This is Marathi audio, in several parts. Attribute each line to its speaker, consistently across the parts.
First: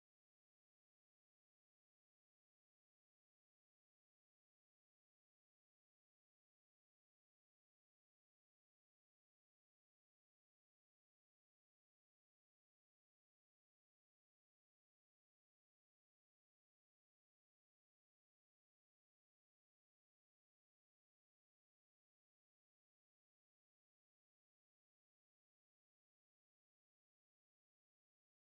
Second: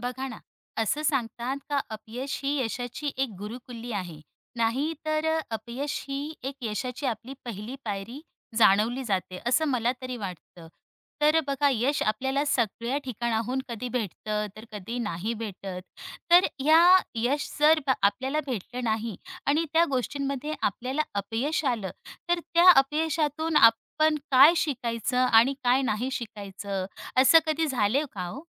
Speaker 1: बघा ना, असं सांगतात का अपयश ही यशाची एक गुरुकिल्ली आहे. नाही तर अपयश ही एक यशाची आपली पहिली पायरी जाणवली जाते, असं मला तरी वाटतं. तर बघा, यश आपल्याला सगळ्या ठिकाणाहून कधी भेटतं, तर कधी नाही भेटत. तर ह्या यश जर आपल्याला भेटलं नाही आणि त्या गोष्टींमध्ये आपल्याला अपयश आलं, तर त्या अपयशातून आपण काय शिकायचं आणि काय नाही शिकायचं, असं कधी झाले का हो?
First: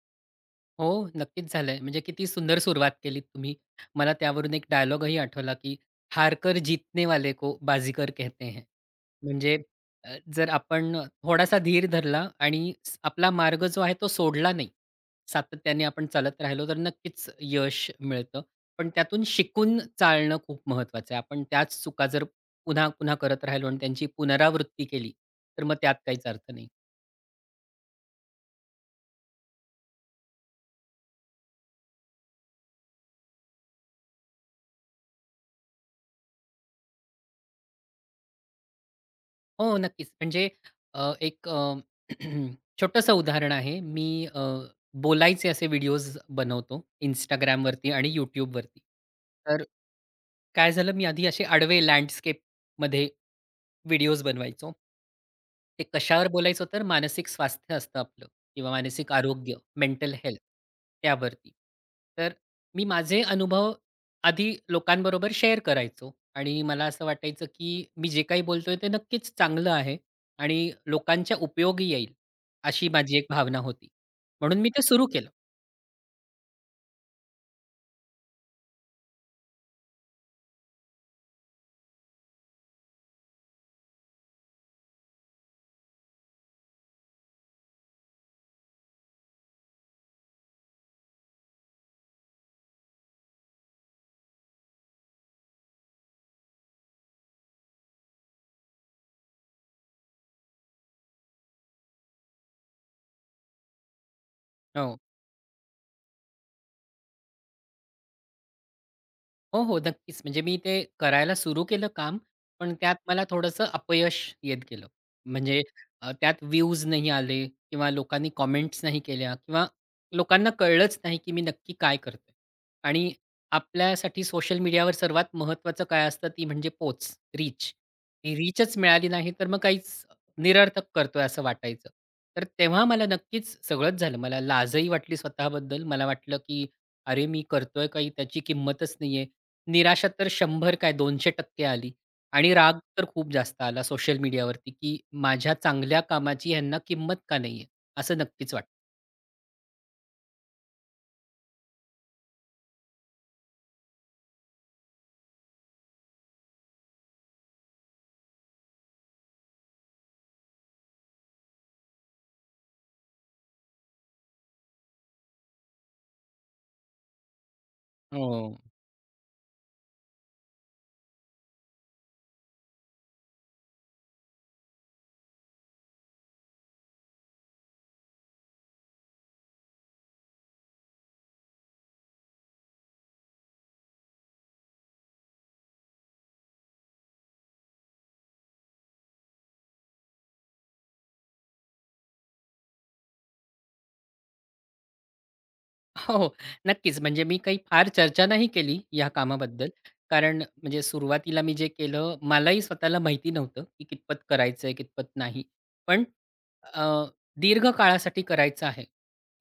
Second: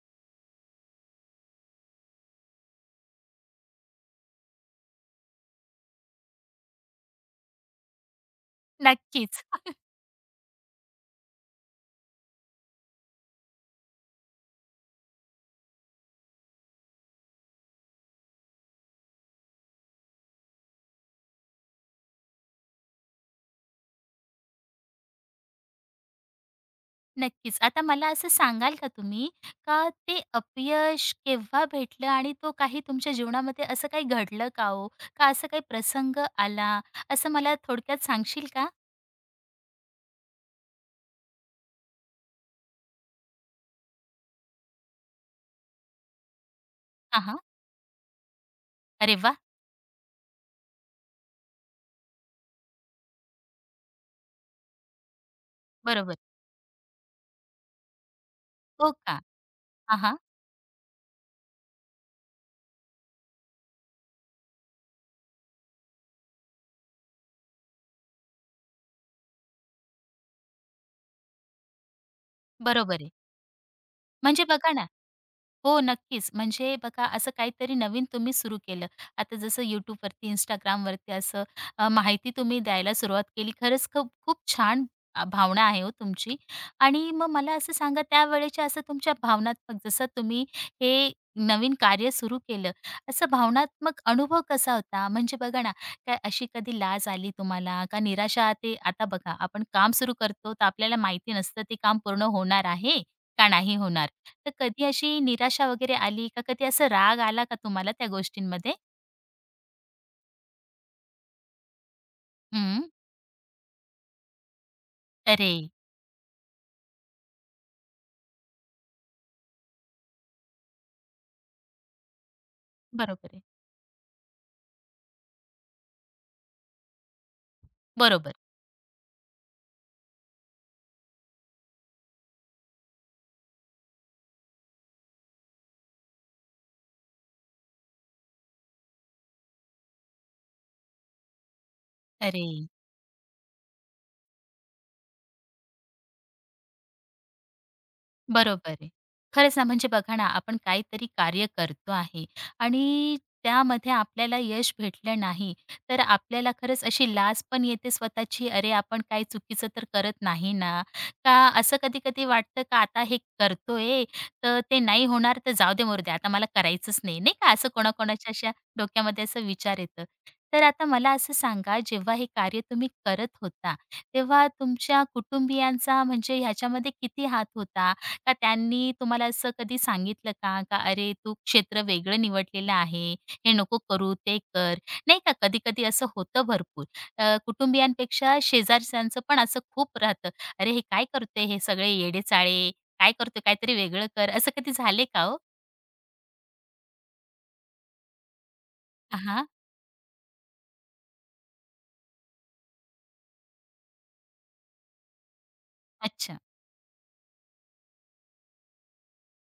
Speaker 2: हो, नक्कीच झालंय. म्हणजे किती सुंदर सुरुवात केलीत तुम्ही. मला त्यावरून एक डायलॉगही आठवला, की "हारकर जीतने वाले को बाजीकर कहते हैं."
Speaker 1: नक्कीच.
Speaker 2: म्हणजे जर आपण थोडासा धीर धरला आणि आपला मार्ग जो आहे तो सोडला नाही. सातत्याने आपण चालत राहिलो तर नक्कीच यश मिळतं. पण त्यातून शिकून चालणं खूप महत्त्वाचं आहे. आपण त्याच चुका जर पुन्हा-पुन्हा करत राहिलो आणि त्यांची पुनरावृत्ती केली, तर मग त्यात काहीच अर्थ नाही.
Speaker 1: नक्कीच. आता मला असं सांगाल का तुम्ही, का ते अपयश केव्हा भेटलं आणि तो काही तुमच्या जीवनामध्ये असं काही घडलं का हो? का असं काही प्रसंग आला, असं मला थोडक्यात सांगशील का?
Speaker 2: हो, नक्कीच. म्हणजे एक छोटंसं उदाहरण आहे. मी अ, बोलायचे असे व्हिडिओज बनवतो
Speaker 1: हां, हां.
Speaker 2: Instagramवरती आणि YouTubeवरती.
Speaker 1: अरे वा,
Speaker 2: तर काय झालं, मी आधी असे आडवे लँडस्केपमध्ये व्हिडिओज बनवायचो. ते
Speaker 1: बरोबर.
Speaker 2: कशावर बोलायचो तर मानसिक स्वास्थ्य असतं आपलं किंवा
Speaker 1: हो
Speaker 2: मानसिक
Speaker 1: का?
Speaker 2: आरोग्य,
Speaker 1: हां,
Speaker 2: मेंटल
Speaker 1: हां.
Speaker 2: हेल्थ त्यावरती. तर मी माझे अनुभव आधी लोकांबरोबर शेअर करायचो आणि मला असं वाटायचं, की मी जे काही बोलतोय ते नक्कीच चांगलं आहे आणि लोकांच्या उपयोगी येईल, अशी
Speaker 1: बरोबर आहे.
Speaker 2: माझी एक भावना होती.
Speaker 1: म्हणजे
Speaker 2: म्हणून मी
Speaker 1: बघा
Speaker 2: ते
Speaker 1: ना
Speaker 2: सुरू केलं.
Speaker 1: हो, नक्कीच. म्हणजे बघा असं काहीतरी नवीन तुम्ही सुरू केलं. आता जसं YouTubeवरती, Instagramवरती असं माहिती तुम्ही द्यायला सुरुवात केली. खरंच खूप खूप छान भावना आहे हो तुमची. आणि मग मला असं सांगा त्यावेळेच्या असं तुमच्या भावनात्मक जसं तुम्ही हे नवीन कार्य सुरू केलं, असं भावनात्मक अनुभव कसा होता? म्हणजे बघा ना, काय अशी कधी लाज आली तुम्हाला का निराशा? ते आता बघा आपण काम सुरू करतो तर आपल्याला माहिती नसतं ते काम पूर्ण होणार आहे का नाही होणार. तर कधी
Speaker 2: हो.
Speaker 1: अशी निराशा वगैरे आली का? कधी असा राग आला का तुम्हाला त्या गोष्टींमध्ये?
Speaker 2: हो, हो. नक्कीच. म्हणजे मी ते करायला सुरू केलं काम, पण
Speaker 1: हं.
Speaker 2: त्यात मला थोडंसं अपयश येत गेलं.
Speaker 1: अरे!
Speaker 2: म्हणजे त्यात व्ह्यूज नाही आले किंवा लोकांनी कमेंट्स नाही केल्या किंवा लोकांना कळलंच नाही, की मी नक्की काय करतोय. आणि
Speaker 1: बरोबर आहे.
Speaker 2: आपल्यासाठी सोशल मीडियावर सर्वात महत्त्वाचं काय असतं ती म्हणजे पोच, रीच.
Speaker 1: बरोबर.
Speaker 2: ती रीचच मिळाली नाही, तर मग काहीच निरर्थक करतोय असं वाटायचं. तर तेव्हा मला नक्कीच सगळंच झालं. मला लाजही वाटली स्वतःबद्दल. मला वाटलं, की अरे, मी करतोय काही त्याची किंमतच नाहीये. निराशा तर 100 काय 200% आली
Speaker 1: अरे!
Speaker 2: आणि राग तर खूप जास्त आला सोशल मीडियावरती, की माझ्या चांगल्या कामाची ह्यांना किंमत का नाहीये? असं नक्कीच वाटतं.
Speaker 1: बरोबर आहे. खरंच ना, म्हणजे बघा ना, आपण काहीतरी कार्य करतो आहे आणि त्यामध्ये आपल्याला यश भेटलं नाही, तर आपल्याला खरंच अशी लाज पण येते स्वतःची, "अरे, आपण काही चुकीचं तर करत नाही ना?" का असं कधी-कधी वाटतं का आता हे करतोय, तर ते नाही होणार, तर जाऊ दे, मरू दे, आता मला करायचंच नाही, नाही का? असं कोणाकोणाच्या अशा
Speaker 2: हो.
Speaker 1: डोक्यामध्ये असं विचार येतं. तर आता मला असं सांगा, जेव्हा हे कार्य तुम्ही करत होता, तेव्हा तुमच्या कुटुंबियांचा म्हणजे ह्याच्यामध्ये किती हात होता? का त्यांनी तुम्हाला असं कधी सांगितलं का, का "अरे, तू क्षेत्र वेगळं निवडलेलं आहे. हे नको करू, ते कर." नाही का कधी-कधी असं होतं भरपूर. कुटुंबियांपेक्षा शेजारच्यांचं पण असं खूप राहतं. "अरे, हे काय करते हे सगळे येडेचाळे? काय करतोय? काहीतरी वेगळं कर." असं कधी झाले का हो?
Speaker 2: हो, नक्कीच. म्हणजे मी काही फार चर्चा नाही केली या
Speaker 1: हां,
Speaker 2: कामाबद्दल. कारण म्हणजे सुरुवातीला मी जे केलं, मलाही स्वतःला माहिती नव्हतं, की कितपत करायचंय, कितपत नाही. पण
Speaker 1: अच्छा.
Speaker 2: अ, दीर्घ काळासाठी करायचं आहे.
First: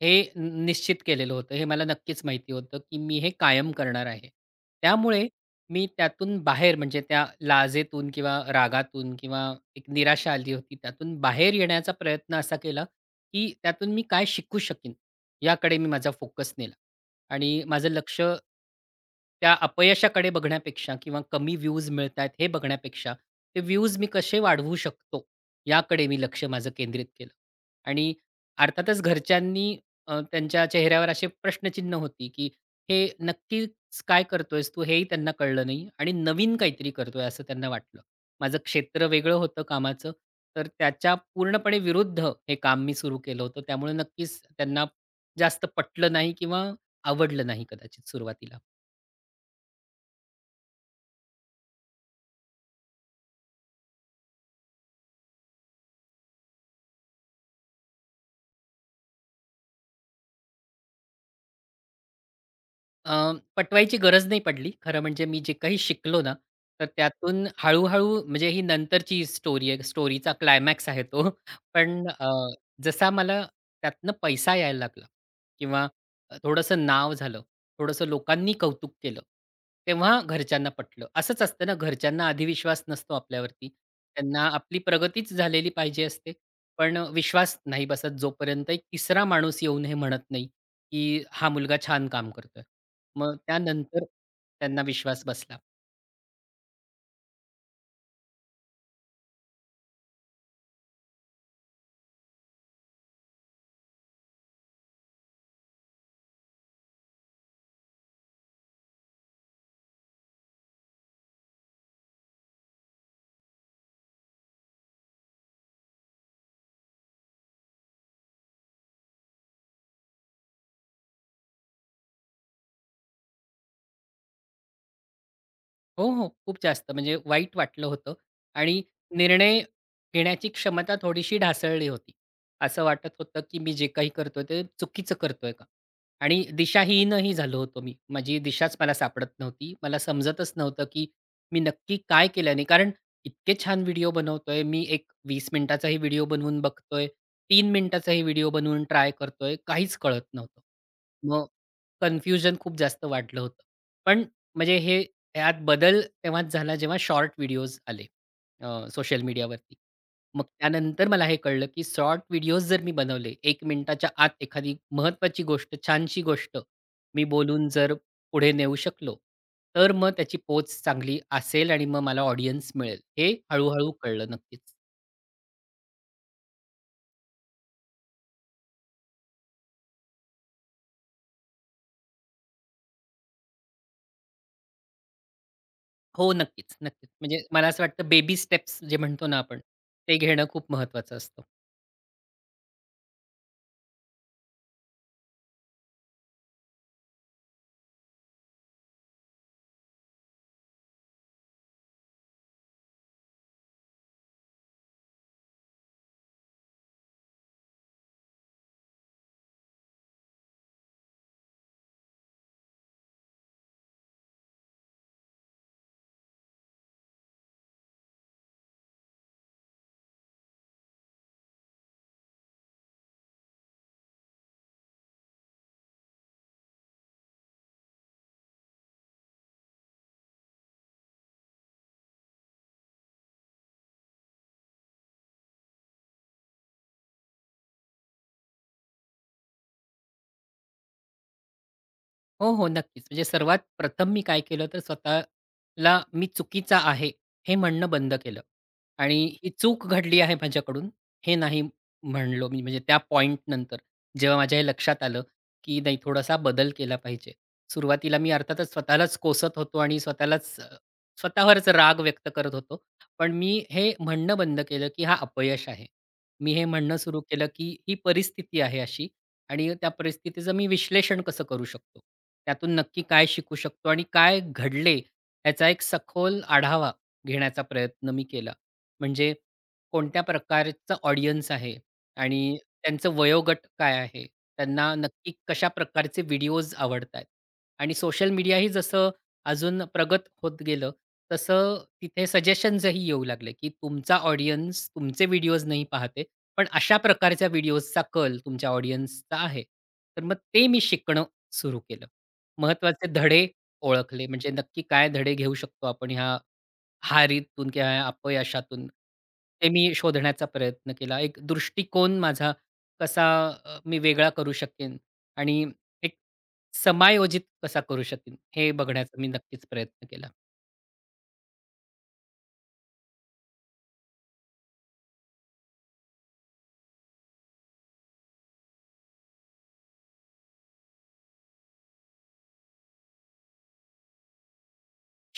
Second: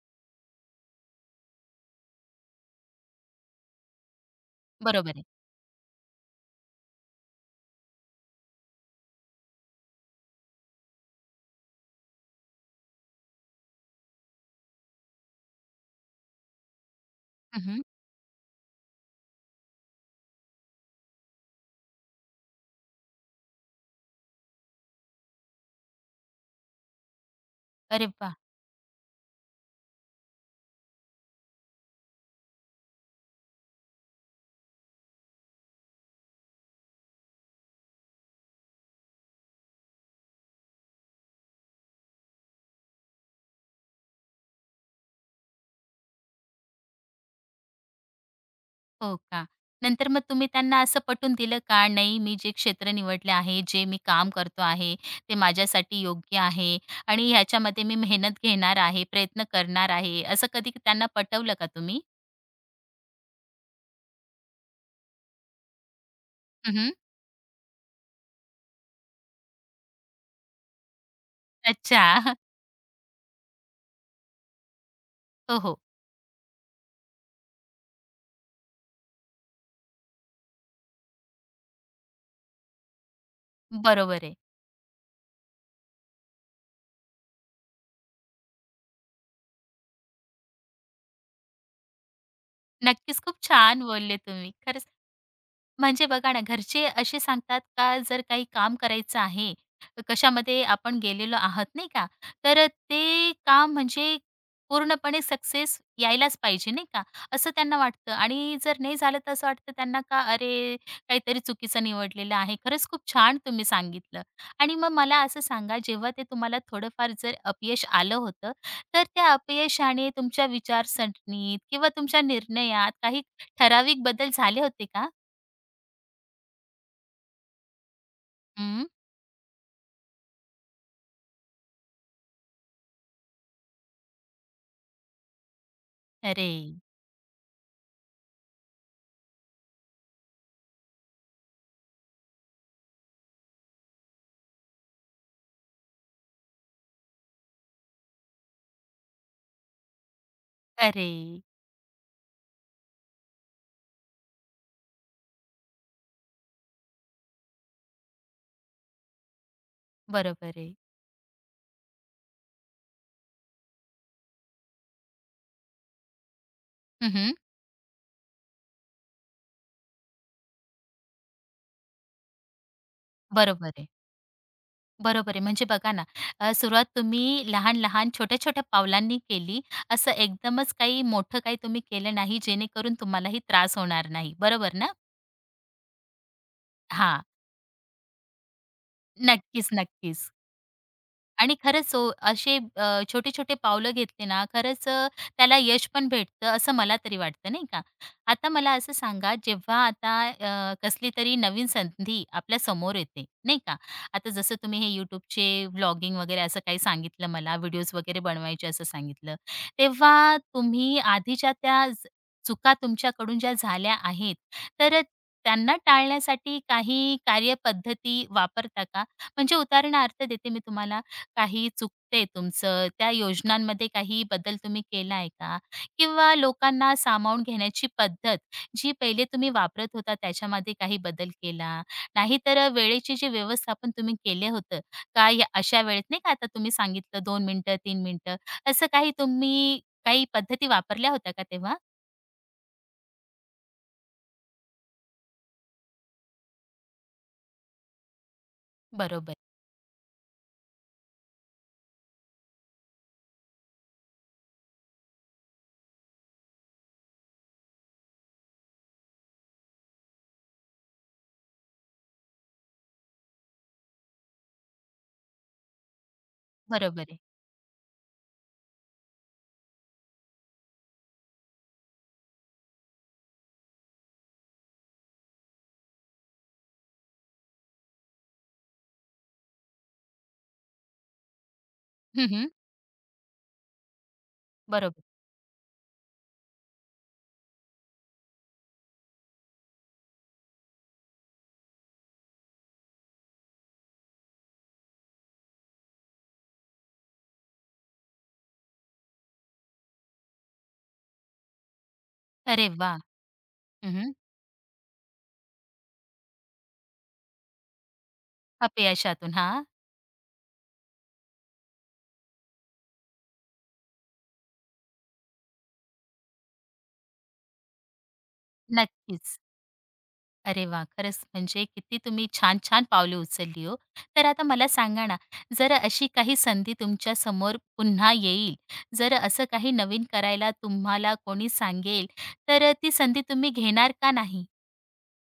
Speaker 2: हे न निश्चित केलेलं होतं. हे मला नक्कीच माहिती होतं, की मी हे कायम करणार आहे.
Speaker 1: बरोबर आहे.
Speaker 2: त्यामुळे मी त्यातून बाहेर म्हणजे त्या लाजेतून किंवा रागातून किंवा एक निराशा आली होती त्यातून बाहेर येण्याचा प्रयत्न असा केला, की त्यातून मी काय शिकू शकीन याकडे मी माझा फोकस नेला आणि
Speaker 1: हं,
Speaker 2: माझं लक्ष त्या अपयशाकडे बघण्यापेक्षा किंवा कमी व्ह्यूज मिळतायत हे बघण्यापेक्षा, ते व्ह्यूज मी कसे वाढवू शकतो याकडे मी लक्ष माझं केंद्रित केलं.
Speaker 1: अरे
Speaker 2: आणि
Speaker 1: वाह!
Speaker 2: अर्थातच घरच्यांनी त्यांच्या चेहऱ्यावर असे प्रश्नचिन्ह होती, की "हे नक्कीच काय करतोयस तू?" हेही त्यांना कळलं नाही आणि नवीन काहीतरी करतोय असं त्यांना वाटलं. माझं क्षेत्र वेगळं होतं कामाचं, तर त्याच्या पूर्णपणे विरुद्ध हे काम मी सुरू केलं होतं. त्यामुळे नक्कीच त्यांना जास्त पटलं नाही किंवा आवडलं नाही कदाचित सुरुवातीला.
Speaker 1: हो का? नंतर मग तुम्ही त्यांना असं पटवून दिलं का? नाही, मी जे क्षेत्र निवडले आहे, जे मी काम करतो आहे, ते माझ्यासाठी योग्य आहे आणि ह्याच्यामध्ये मी मेहनत घेणार आहे, प्रयत्न करणार आहे, असं कधी त्यांना पटवलं का तुम्ही?
Speaker 2: पटवायची गरज नाही पडली. खरं म्हणजे मी जे काही शिकलो ना, तर
Speaker 1: हं,
Speaker 2: त्यातून हळू-हळू म्हणजे ही नंतरची स्टोरी आहे. स्टोरीचा क्लायमॅक्स आहे तो.
Speaker 1: अच्छा.
Speaker 2: पण जसा मला त्यातनं पैसा यायला लागला
Speaker 1: हो, हो.
Speaker 2: किंवा थोडंसं नाव झालं, थोडंसं लोकांनी कौतुक केलं, तेव्हा घरच्यांना पटलं. असंच असतं ना, घरच्यांना आधी विश्वास नसतो आपल्यावरती.
Speaker 1: बरोबर आहे.
Speaker 2: त्यांना आपली प्रगतीच झालेली पाहिजे असते. पण विश्वास नाही बसत जोपर्यंत एक तिसरा माणूस येऊन हे म्हणत नाही, की हा मुलगा छान काम करतोय.
Speaker 1: नक्कीच,
Speaker 2: मग
Speaker 1: खूप छान
Speaker 2: त्यानंतर
Speaker 1: बोलले तुम्ही.
Speaker 2: त्यांना
Speaker 1: खरंच
Speaker 2: विश्वास बसला.
Speaker 1: म्हणजे बघा ना, घरचे असे सांगतात का जर काही काम करायचं आहे, कशामध्ये आपण गेलेलो आहात नाही का, तर ते काम म्हणजे पूर्णपणे सक्सेस यायलाच पाहिजे नाही का, असं त्यांना वाटतं आणि जर नाही झालं तर असं वाटतं त्यांना का अरे, काहीतरी चुकीचं निवडलेलं आहे. खरंच खूप छान तुम्ही सांगितलं आणि मग मला असं सांगा जेव्हा ते तुम्हाला थोडंफार जर अपयश आलं होतं, तर त्या अपयशाने तुमच्या विचारसरणीत किंवा तुमच्या निर्णयात काही ठराविक बदल झाले होते का?
Speaker 2: हो, हो. खूप जास्त म्हणजे वाईट वाटलं होतं आणि
Speaker 1: हं.
Speaker 2: निर्णय घेण्याची क्षमता थोडीशी ढासळली होती. असं वाटत होतं, की मी जे काही करतोय ते चुकीचं करतोय का? आणि
Speaker 1: अरे!
Speaker 2: दिशाहीनही झालो होतो मी. माझी दिशाच मला सापडत नव्हती. मला समजतच नव्हतं, की मी नक्की काय केल्याने कारण इतके छान व्हिडिओ बनवतोय. मी एक 20 मिनिटाचाही व्हिडिओ बनवून बघतोय. 3 मिनिटाचाही व्हिडिओ बनवून ट्राय करतोय. काहीच कळत नव्हतं.
Speaker 1: अरे!
Speaker 2: मग कन्फ्युजन खूप जास्त वाढलं होतं. पण म्हणजे हे त्यात बदल तेव्हाच झाला जेव्हा शॉर्ट व्हिडिओज आले सोशल मीडियावरती. मग
Speaker 1: बरोबर आहे.
Speaker 2: त्यानंतर मला हे कळलं, की शॉर्ट व्हिडिओज जर मी बनवले 1 मिनिटाच्या आत एखादी महत्त्वाची गोष्ट, छानशी गोष्ट
Speaker 1: हं,
Speaker 2: मी
Speaker 1: हं.
Speaker 2: बोलून जर पुढे नेऊ शकलो, तर मग त्याची पोच चांगली असेल आणि मग मला ऑडियन्स मिळेल. हे
Speaker 1: बरोबर आहे.
Speaker 2: हळू कळलं नक्कीच.
Speaker 1: बरोबर आहे. म्हणजे बघा ना, सुरुवात तुम्ही लहान-लहान, छोट्या-छोट्या पावलांनी केली. असं एकदमच काही मोठं काही तुम्ही केलं नाही, जेणेकरून तुम्हालाही त्रास होणार नाही. बरोबर ना?
Speaker 2: हो, नक्कीच, नक्कीच.
Speaker 1: हा,
Speaker 2: म्हणजे मला असं वाटतं बेबी स्टेप्स जे म्हणतो ना आपण,
Speaker 1: नक्कीच,
Speaker 2: ते
Speaker 1: नक्कीच.
Speaker 2: घेणं खूप महत्त्वाचं असतं.
Speaker 1: आणि खरंच हो, असे छोटे-छोटे पावलं घेतले ना, खरंच त्याला यश पण भेटतं असं मला तरी वाटतं, नाही का? आता मला असं सांगा, जेव्हा आता कसली तरी नवीन संधी आपल्या समोर येते, नाही का? आता जसं तुम्ही हे YouTubeचे व्लॉगिंग वगैरे असं काही सांगितलं मला, व्हिडिओज वगैरे बनवायचे असं सांगितलं. तेव्हा तुम्ही आधीच्या त्या चुका तुमच्याकडून ज्या झाल्या आहेत, तर त्यांना टाळण्यासाठी काही कार्यपद्धती वापरता का? म्हणजे उदाहरणार्थ देते मी तुम्हाला. काही चुकते तुमचं, त्या योजनांमध्ये काही बदल तुम्ही केला आहे का? किंवा लोकांना सामावून घेण्याची पद्धत जी पहिले तुम्ही वापरत होता त्याच्यामध्ये काही बदल केला? नाहीतर वेळेचे जे व्यवस्थापन तुम्ही केले होतं का या अशा वेळेत नाही का आता तुम्ही सांगितलं 2 मिनिटं, 3 मिनिटं असं काही तुम्ही काही पद्धती वापरल्या होत्या का तेव्हा?
Speaker 2: हो, हो. नक्कीच. म्हणजे सर्वात प्रथम मी काय केलं तर स्वतःला मी चुकीचा आहे, हे म्हणणं बंद केलं. आणि
Speaker 1: बरोबर,
Speaker 2: ही चूक घडली आहे माझ्याकडून हे नाही म्हणलो मी. म्हणजे त्या पॉइंटनंतर जेव्हा माझ्या हे लक्षात आलं, की नाही थोडासा बदल केला पाहिजे. सुरुवातीला मी अर्थातच स्वतःलाच कोसत होतो आणि स्वतःलाच स्वतःवरच राग व्यक्त करत होतो. पण मी हे म्हणणं बंद केलं, की हा अपयश आहे. मी हे म्हणणं
Speaker 1: बरोबर आहे.
Speaker 2: सुरू केलं, की ही परिस्थिती आहे अशी आणि त्या परिस्थितीचं मी विश्लेषण कसं करू शकतो? त्यातून नक्की काय शिकू शकतो आणि काय घडले याचा एक सखोल आढावा घेण्याचा प्रयत्न मी केला. म्हणजे कोणत्या प्रकारचा ऑडियन्स आहे
Speaker 1: हं, हं.
Speaker 2: आणि त्यांचं वयोगट काय आहे? त्यांना
Speaker 1: बरोबर.
Speaker 2: नक्की कशा प्रकारचे व्हिडिओज आवडतायत? आणि सोशल मीडियाही जसं अजून प्रगत होत गेलं, तसं तिथे सजेशन्सही येऊ लागले, की तुमचा ऑडियन्स तुमचे व्हिडिओज नाही पाहत पण अशा प्रकारच्या व्हिडिओजचा कल तुमच्या ऑडियन्सचा आहे. तर मग ते मी शिकणं सुरू केलं.
Speaker 1: अरे वाह!
Speaker 2: महत्त्वाचे धडे
Speaker 1: हं,
Speaker 2: ओळखले, म्हणजे नक्की काय धडे घेऊ शकतो आपण ह्या हारीतून किंवा ह्या अपयशातून,
Speaker 1: अपयशातून. हां,
Speaker 2: ते मी शोधण्याचा प्रयत्न केला. एक दृष्टिकोन माझा कसा मी वेगळा करू शकेन आणि एक समायोजित कसा करू शकेन, हे बघण्याचा मी
Speaker 1: नक्कीच.
Speaker 2: नक्कीच प्रयत्न केला.
Speaker 1: अरे वाह! खरंच म्हणजे किती तुम्ही छान-छान पावले उचलली हो. तर आता मला सांगा ना, जर अशी काही संधी तुमच्या समोर पुन्हा येईल, जर असं काही नवीन करायला तुम्हाला कोणी सांगेल, तर ती संधी तुम्ही घेणार का नाही?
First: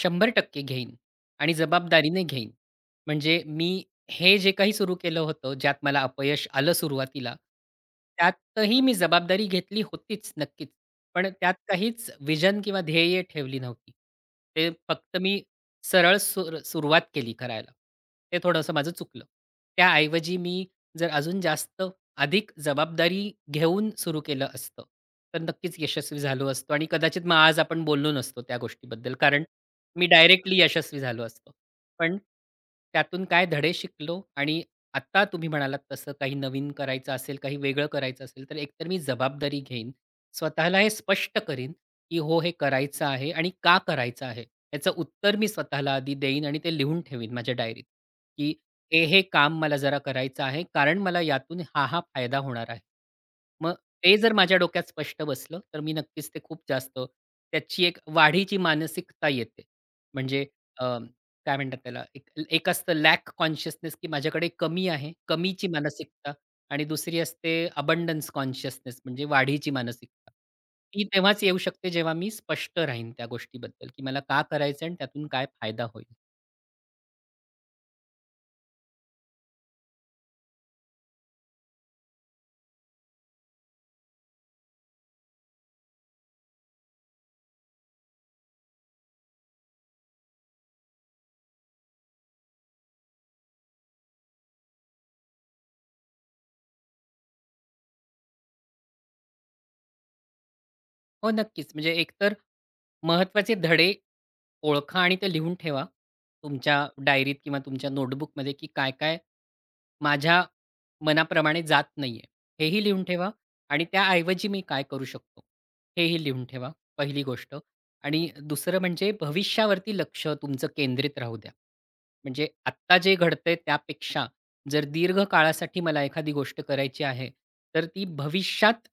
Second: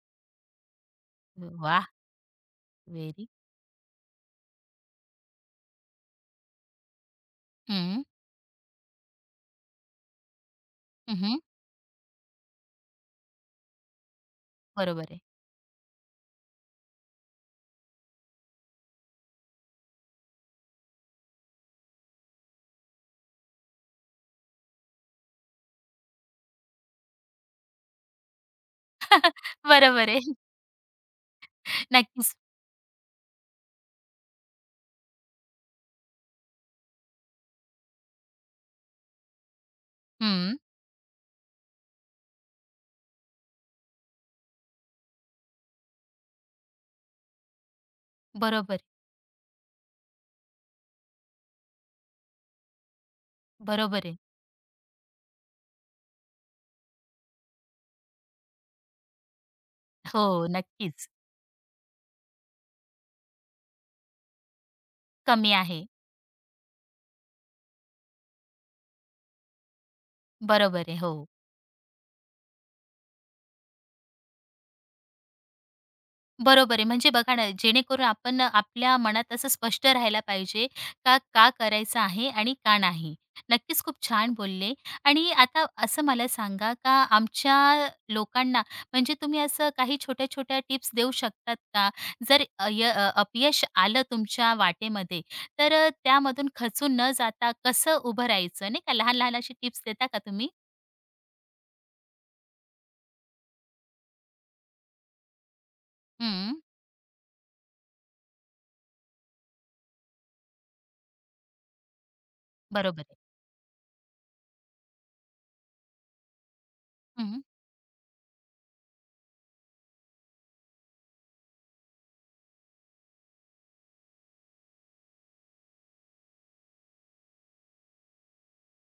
Speaker 2: 100% घेईन आणि
Speaker 1: वाह!
Speaker 2: जबाबदारीने घेईन.
Speaker 1: व्हेरी
Speaker 2: म्हणजे मी हे जे काही सुरू केलं होतं, ज्यात मला अपयश आलं सुरुवातीला,
Speaker 1: हं,
Speaker 2: त्यातही मी जबाबदारी घेतली होतीच नक्कीच. पण
Speaker 1: हं,
Speaker 2: त्यात काहीच व्हिजन किंवा ध्येय ठेवली नव्हती. ते
Speaker 1: बरोबर
Speaker 2: फक्त
Speaker 1: आहे.
Speaker 2: मी सरळ सुरुवात केली करायला. ते थोडंसं माझं चुकलं. त्याऐवजी मी जर अजून जास्त अधिक जबाबदारी घेऊन सुरू केलं असतं, तर नक्कीच यशस्वी झालो असतो आणि कदाचित मग आज आपण बोललो नसतो त्या गोष्टीबद्दल. कारण मी
Speaker 1: बरोबर आहे.
Speaker 2: डायरेक्टली यशस्वी झालो असतो. पण
Speaker 1: नक्कीच.
Speaker 2: त्यातून काय धडे शिकलो आणि आत्ता तुम्ही म्हणालात तसं काही नवीन करायचं असेल, काही वेगळं करायचं असेल, तर एकतर मी जबाबदारी घेईन.
Speaker 1: हं.
Speaker 2: स्वतःला हे स्पष्ट करीन, की हो, हे करायचं आहे आणि का करायचं आहे. याचं उत्तर मी स्वतःला आधी देईन आणि ते लिहून ठेवीन माझ्या डायरीत, की
Speaker 1: बरोबर,
Speaker 2: हे काम मला जरा करायचं आहे, कारण मला यातून हा फायदा होणार आहे. मग
Speaker 1: बरोबर
Speaker 2: ते
Speaker 1: आहे.
Speaker 2: जर माझ्या डोक्यात स्पष्ट बसलं, तर मी नक्कीच ते खूप जास्त त्याची एक वाढीची मानसिकता येते. म्हणजे
Speaker 1: हो,
Speaker 2: अ,
Speaker 1: नक्कीच.
Speaker 2: काय म्हणतात त्याला, एक एक असतं लॅक कॉन्शियसनेस, की माझ्याकडे कमी आहे,
Speaker 1: कमी
Speaker 2: कमीची
Speaker 1: आहे.
Speaker 2: मानसिकता आणि दुसरी असते अबंडन्स कॉन्शियसनेस म्हणजे वाढीची मानसिकता.
Speaker 1: बरोबर आहे.
Speaker 2: ती
Speaker 1: हो.
Speaker 2: तेव्हाच येऊ शकते जेव्हा मी स्पष्ट राहीन त्या गोष्टीबद्दल, की मला का करायचं आहे आणि त्यातून काय फायदा होईल.
Speaker 1: बरोबर आहे. म्हणजे बघा ना, जेणेकरून आपण आपल्या मनात असं स्पष्ट राहायला पाहिजे का, का करायचं आहे आणि का नाही. नक्कीच खूप छान बोलले आणि आता असं मला सांगा का आमच्या लोकांना म्हणजे तुम्ही असं काही छोट्या-छोट्या टिप्स देऊ शकतात का? जर अपयश आलं तुमच्या वाटेमध्ये तर त्यामधून खचून न जाता कसं उभं राहायचं नाही का? लहान-लहान अशी टिप्स देता का तुम्ही?
Speaker 2: हो, नक्कीच. म्हणजे एकतर महत्त्वाचे धडे ओळखा आणि ते लिहून ठेवा
Speaker 1: हं,
Speaker 2: तुमच्या डायरीत किंवा तुमच्या नोटबुकमध्ये, की काय-काय माझ्या मनाप्रमाणे जात नाहीये, हेही
Speaker 1: बरोबर
Speaker 2: लिहून
Speaker 1: आहे.
Speaker 2: ठेवा आणि त्याऐवजी मी काय करू शकतो, हेही लिहून ठेवा, पहिली
Speaker 1: हं.
Speaker 2: गोष्ट. आणि दुसरं म्हणजे भविष्यावरती लक्ष तुमचं केंद्रित राहू द्या. म्हणजे आत्ता जे घडतंय त्यापेक्षा जर दीर्घ काळासाठी मला एखादी गोष्ट करायची आहे, तर ती भविष्यात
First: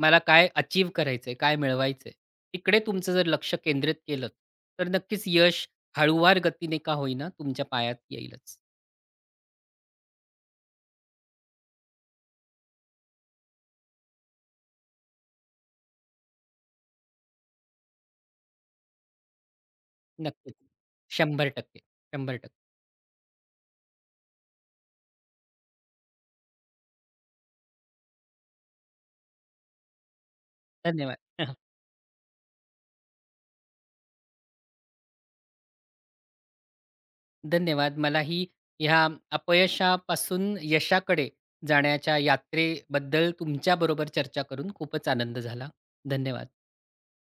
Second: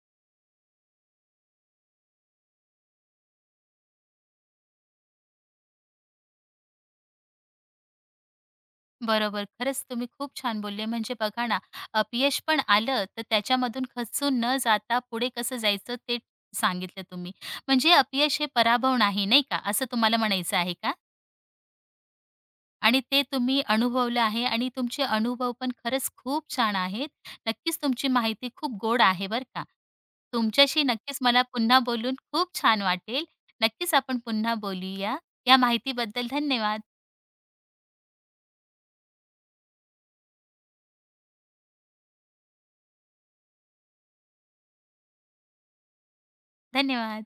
Speaker 2: मला काय अचीव करायचंय, काय मिळवायचंय, तिकडे तुमचं जर लक्ष केंद्रित केलंत, तर नक्कीच यश हळूवार गतीने का होईना तुमच्या पायात येईलच.
Speaker 1: बरोबर. खरंच तुम्ही खूप छान बोलले. म्हणजे बघा ना, अपयश पण आलं, तर त्याच्यामधून खचून न जाता पुढे कसं जायचं ते सांगितलं तुम्ही. म्हणजे अपयश हे पराभव नाही, नाही का? असं तुम्हाला
Speaker 2: नक्कीच.
Speaker 1: म्हणायचं आहे का?
Speaker 2: 100% 100%.
Speaker 1: आणि ते तुम्ही अनुभवलं आहे आणि तुमचे अनुभव पण खरंच खूप छान आहेत. नक्कीच तुमची माहिती खूप गोड आहे बरं का. तुमच्याशी
Speaker 2: धन्यवाद.
Speaker 1: नक्कीच मला पुन्हा बोलून खूप छान वाटेल. नक्कीच आपण पुन्हा बोलूया. या माहितीबद्दल धन्यवाद.
Speaker 2: धन्यवाद. मलाही ह्या अपयशापासून यशाकडे जाण्याच्या यात्रेबद्दल तुमच्याबरोबर चर्चा करून खूपच आनंद झाला. धन्यवाद.
Speaker 1: धन्यवाद.